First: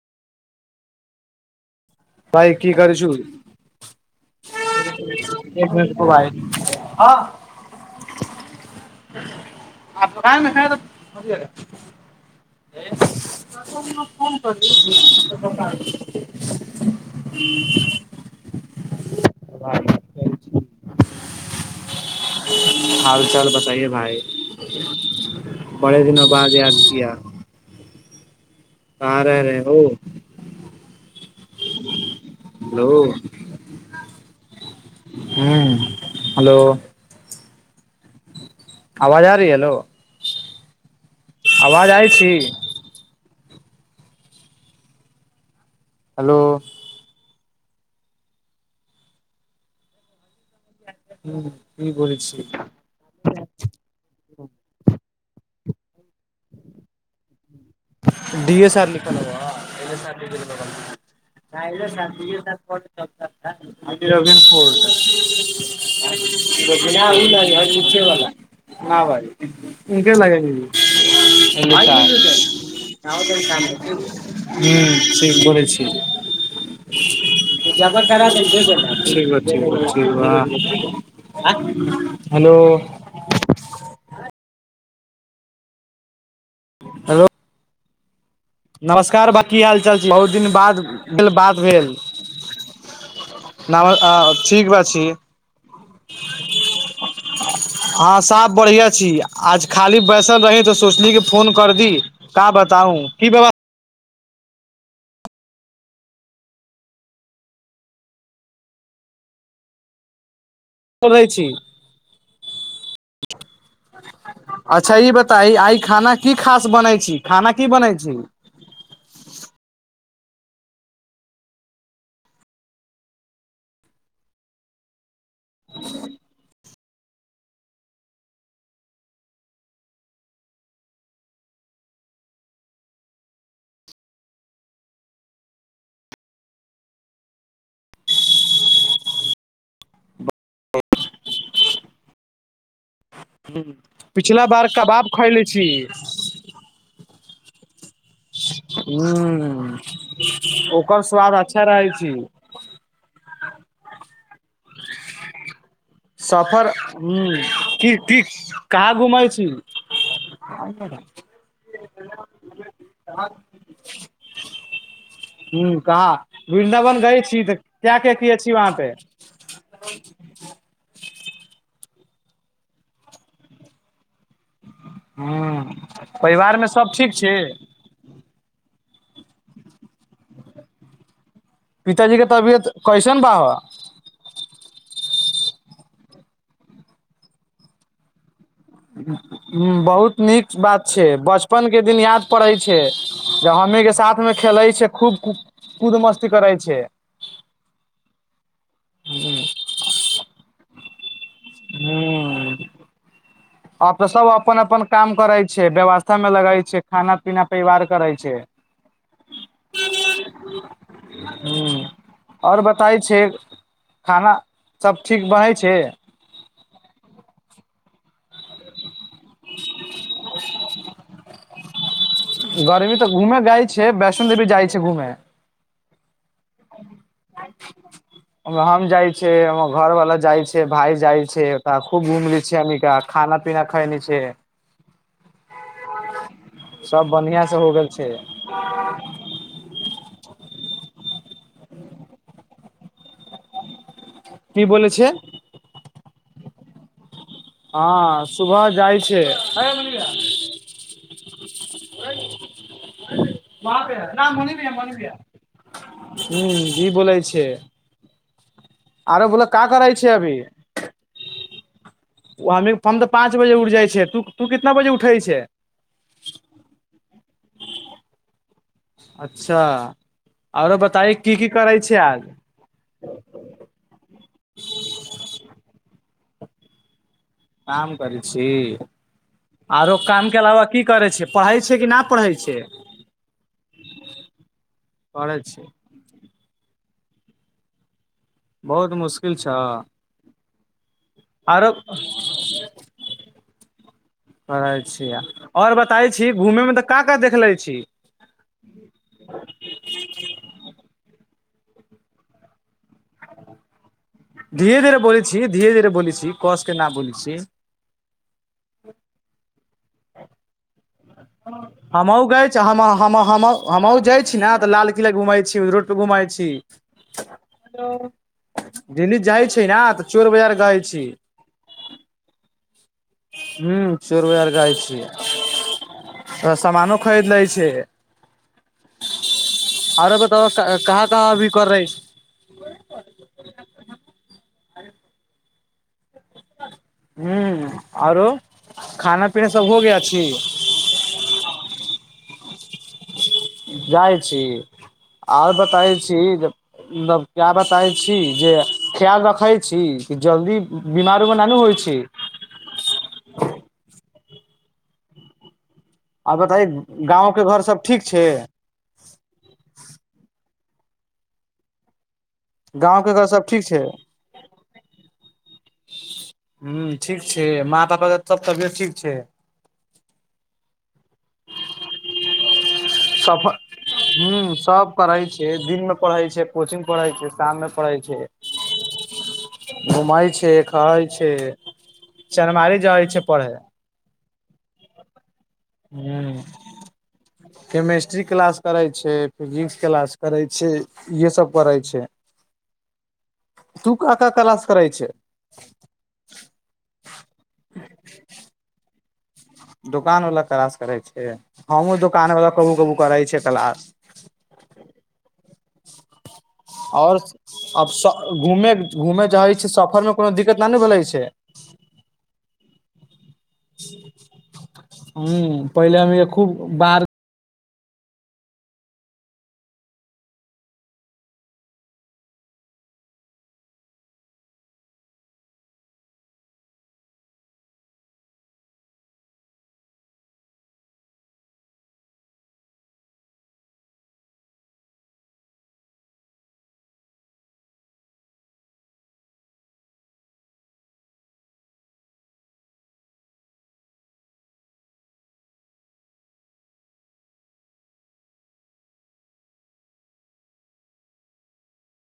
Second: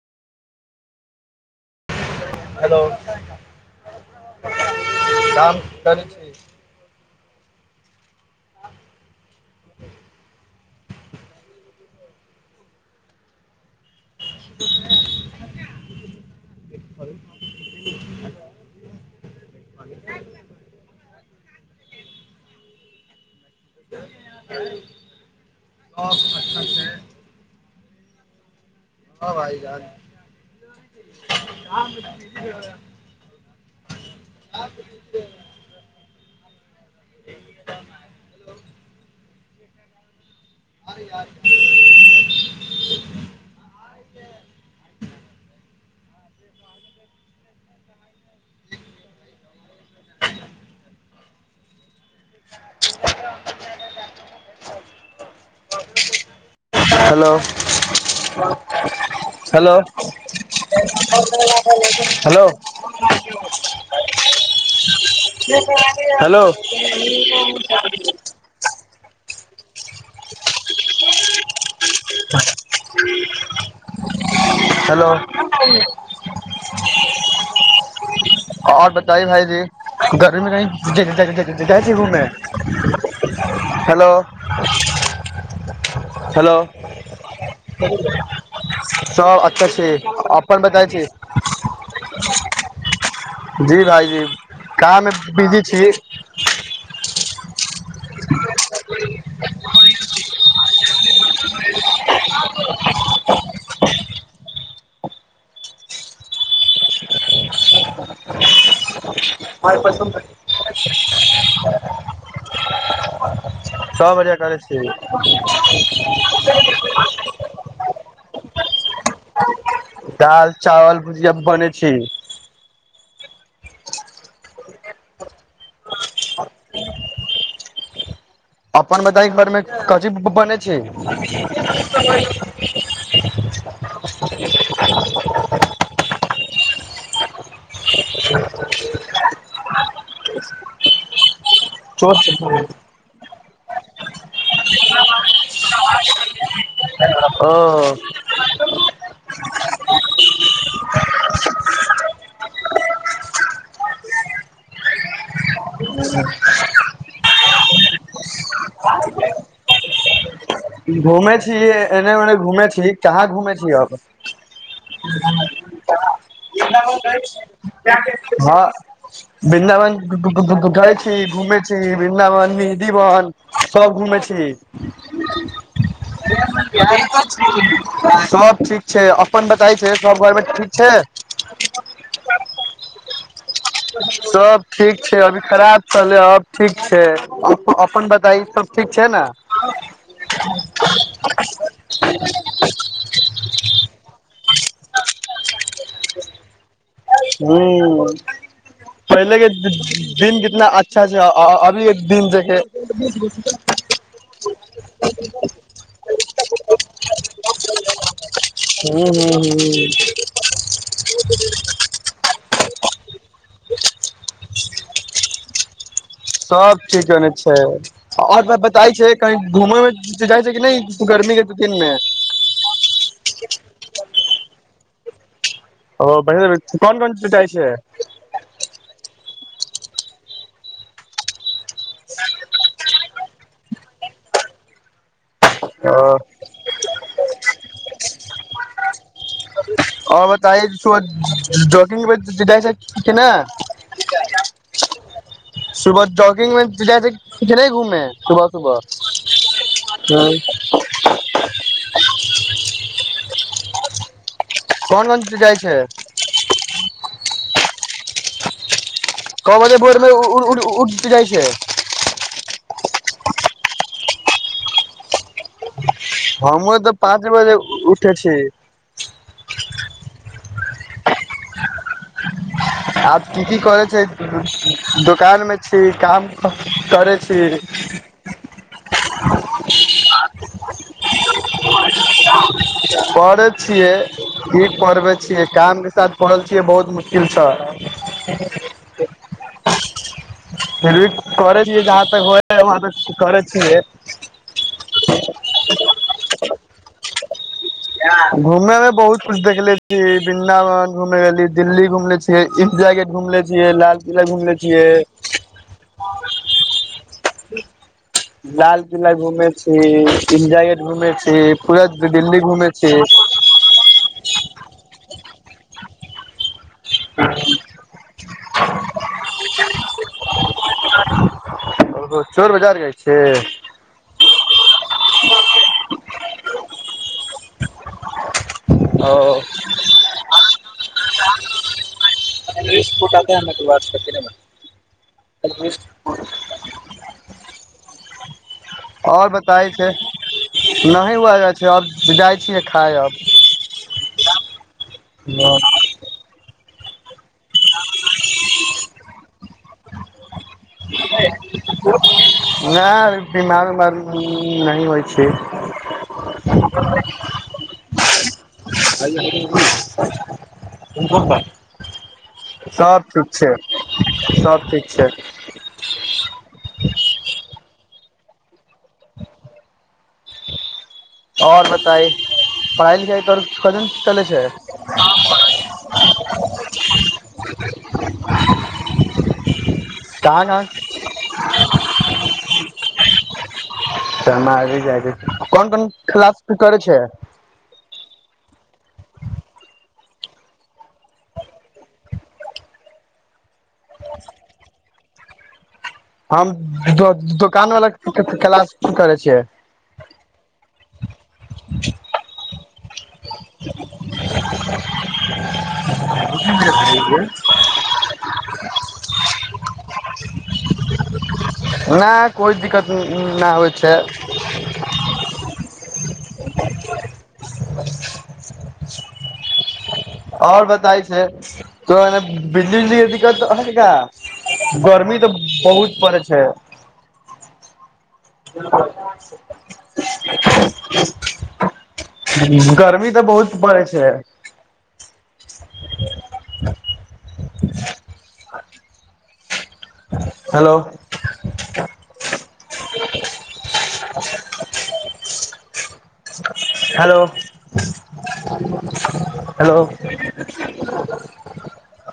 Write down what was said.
भइ की हेलो कर छु काम एक मिनट करै रुको भाई। छी [unintelligible] [unintelligible] [unintelligible] [unintelligible] हाल चाल बताइये भाई बड़े सब दिनों बाद अच्छा याद छै किया। कहाँ हँ रह रहे भाई हो जान हेलो हूँ [unintelligible] हेलो आवाज आ रही है हेलो। आवाज आइ छी। [unintelligible] हेलो हूँ। की बोले छिये। हेलो डी एस आर लिखल हेलो ह्बऽ। हेलो हेलो [unintelligible] न भाई उनके लागि होई। [unintelligible] हूँ हेलो ठीक बोले छी। करा देलकै और बेटा बताई ठीक बा भायजी ठीक बा गर्मी मे कही ठीक जा-जा-जा बा जाय छी घूमे, हेलो हेलो। [unintelligible] हेलो। हेलो [unintelligible] नमस्कार बा, सब की अच्छा हाल-चाल छी, बहुत दिन अपन बाद बताइ छी भेल बात भेल। जी नम भाईजी ठीक बा काममे छी बिजी छी। हँ साब बढ़िआ छी आज खाली बैसल रही तऽ सोचली की फोन कर दी का बताउ की व्यव [unintelligible] पढ़े छी, बढ़िया करै छी अच्छा ई बताई आय खाना की खास बनै छी, खाना की बनै छी। दाल, चावल, भुजिया बनै छी। ह अपन बताई घर मे कथी बनै छी। [unintelligible] ह्म्म। ओ। ह्म्म, ओकर स्वाद अच्छा रहै छी। [unintelligible] सफर ह्म्म की, की कहाँ घुमै छी। घूमे छी, एने-ओने घूमे छी, कहाँ घुमे छी अब। ह कहाँ वृन्दावन गय छी तऽ क्या क्या किए छी हाँ वहाँ पे वृन्दावन [unintelligible] गए छी, घुमे छी। वृन्दावन, निधिवन सब घुमे छी। ह्म्म। सब ठीक छै, अपन बताई छै। सब घर मे ठीक छै, पिताजी के तबियत कैसन बा सब ठीक छै, अभी खराब छलै, अब ठीक छै, अप अपन बताई सब ठीक छै ने उम्म बहुत नीक बात छै, बचपन के दिन याद पड़े छै, जब हमनी के साथ में खेले छै, खूब कु कूद, मस्ती करै छै। ह्म्म पहिले के दिन कितना आ ह्म्म आब ते सब अपन-अपन काम करै छै, व्यवस्था मे लगै छै, खाना-पीना, परिवार करै छै, ह ह ह्म्म। और बताई छै, खाना सब ठीक बहै छै। सब ठीके ने छै और सब बताई छै कही घूमे उमे के जाय छै कि नै ई गर्मी के दिन मे। गर्मी तऽ घूमे जाय छै, वैष्णो देेवी जाय छै घूमे। ओ वैष्णो देवी कौन-कौन च जाय छैै। ओय मे हम जाय छै, हमर घर वला जाय छै, भाय जाय छै। त खूब घुमलै छीये हमी का। खाना-पीना खैएनी छै। हां। सब बढ़ियाँ से हो गेल छै। और बताई सुबह जॉगिंग पे जाय छाय कि ने। की बोले छै। सुबह जॉगिंग मे जाय छै। कि नहि घूमे हाँ सुबह जाय छै। कोन [unintelligible] कोन जाइ छै ह्म्म जी बोलै छै। आरो बोल क का बजे करै भोर छै मे उ-उ-उ-उ उठ उठ जाय छै। उ हमी, हम ते पाँच बजे उठ जाय छै, तू, तू कितना बजे उठै छै। हमियो ते पाँच बजे उठै छी। अच्छा आरो बताई की-की करै छै आज। आज की-की करै छै, दोकान मे छी काम करै काम करै छी आरो काम के अलावा की करै छीये, पढ़ै छीये कि ना पढ़ै छै, पढ़ै छियै की पढ़बै पढ़ै छै। किल स बहुत मुश्किल छा फिर भी करै आरो छियै जहाँ तक होइ वहाँ तक करै छियै पढ़े छीये और बताई छी घुमे मे तऽ का-का दे खेले घुमे मे बहुत कुछ देखले छी, वृन्दावन घुमे गेली। दिल्ली घुमलै छिये, इंडिया गेट घूमले छिये, लाल किला घूमले छियै धीरे-धीरे बोलै छी, धीरे-धीरे बोलै छी, कस के ना बोले छी। ई इंडिया गेट घूमे छी, पूरा दिल्ली घूमे हमा, छी हम, हम हमहु जाय छी ने त लाल किला घुमे छी, रोड पे घुमै छी। दिल्ली जाय छी ना तऽ चोर बजार गैल छी। ओ चोर बजार गय छी। हूँ चोर बजार जाइ छियै त समानो खरीद लै छै, आरो बताबा क कहाँ कहाँ अभी कर रहे छी [unintelligible] [unintelligible] हूं आरो खाना आओर पीना सब बताय हो छै गया छी नहि हुआ जाइ छै अब जाइ छियै खाए अब। जाइ छी। और बताई छी ज उम्म मतलब क्या बताई छी जे ख्याल रखै छी। जल्दी उम्म बीमारूवो ना ने होय छै। नहि [unintelligible] नहि होइ छै आरो बताई गाँंव के घर सब ठीक छै? [unintelligible] सब गाँंव के घर ठीक सब छै सब ठीक छै। हूँ ठीक छै माँ पापा के तब तबियत ठीक छै? आओर बताई। सब हूं सब पढै छै दिन मे पढ़ै छै, कोचिंग पढ़ै छै, शाम मे पढ़ै छै, घूमै कहाँ छै, कहाँ खाई छै, चनमारी जाइ छै पढ़ै। चनमारी जाइ के कोन कोन क्लास तू करै छै? स्ट्री क्लास करै छै, फिजिक्स क्लास करै छै इहे सब पढै छै। तू का का क्लास करै छै? हम दो दोकान वाला के क्लास करै छी। छीयै। दुकान वला क्लास करै छे, हमहुँ दुकान वला कबु कबु करै छै क्लास, आओर अबस घूमे घूमे जैछै सफर मे कोनो दिक्कत ना नु भेलै छै? नहि कोइ दिक्कत नहि होइ छै हूं पहिले अबै खूब बार [unintelligible] आओर बताय छै तोरा एने बिजली उजली के दिक्कतऽ हा गर्मी तऽ बहुत पड़ै छै। [unintelligible] गर्मी तऽ बहुत पड़ै छै। [unintelligible] Hello hello, hello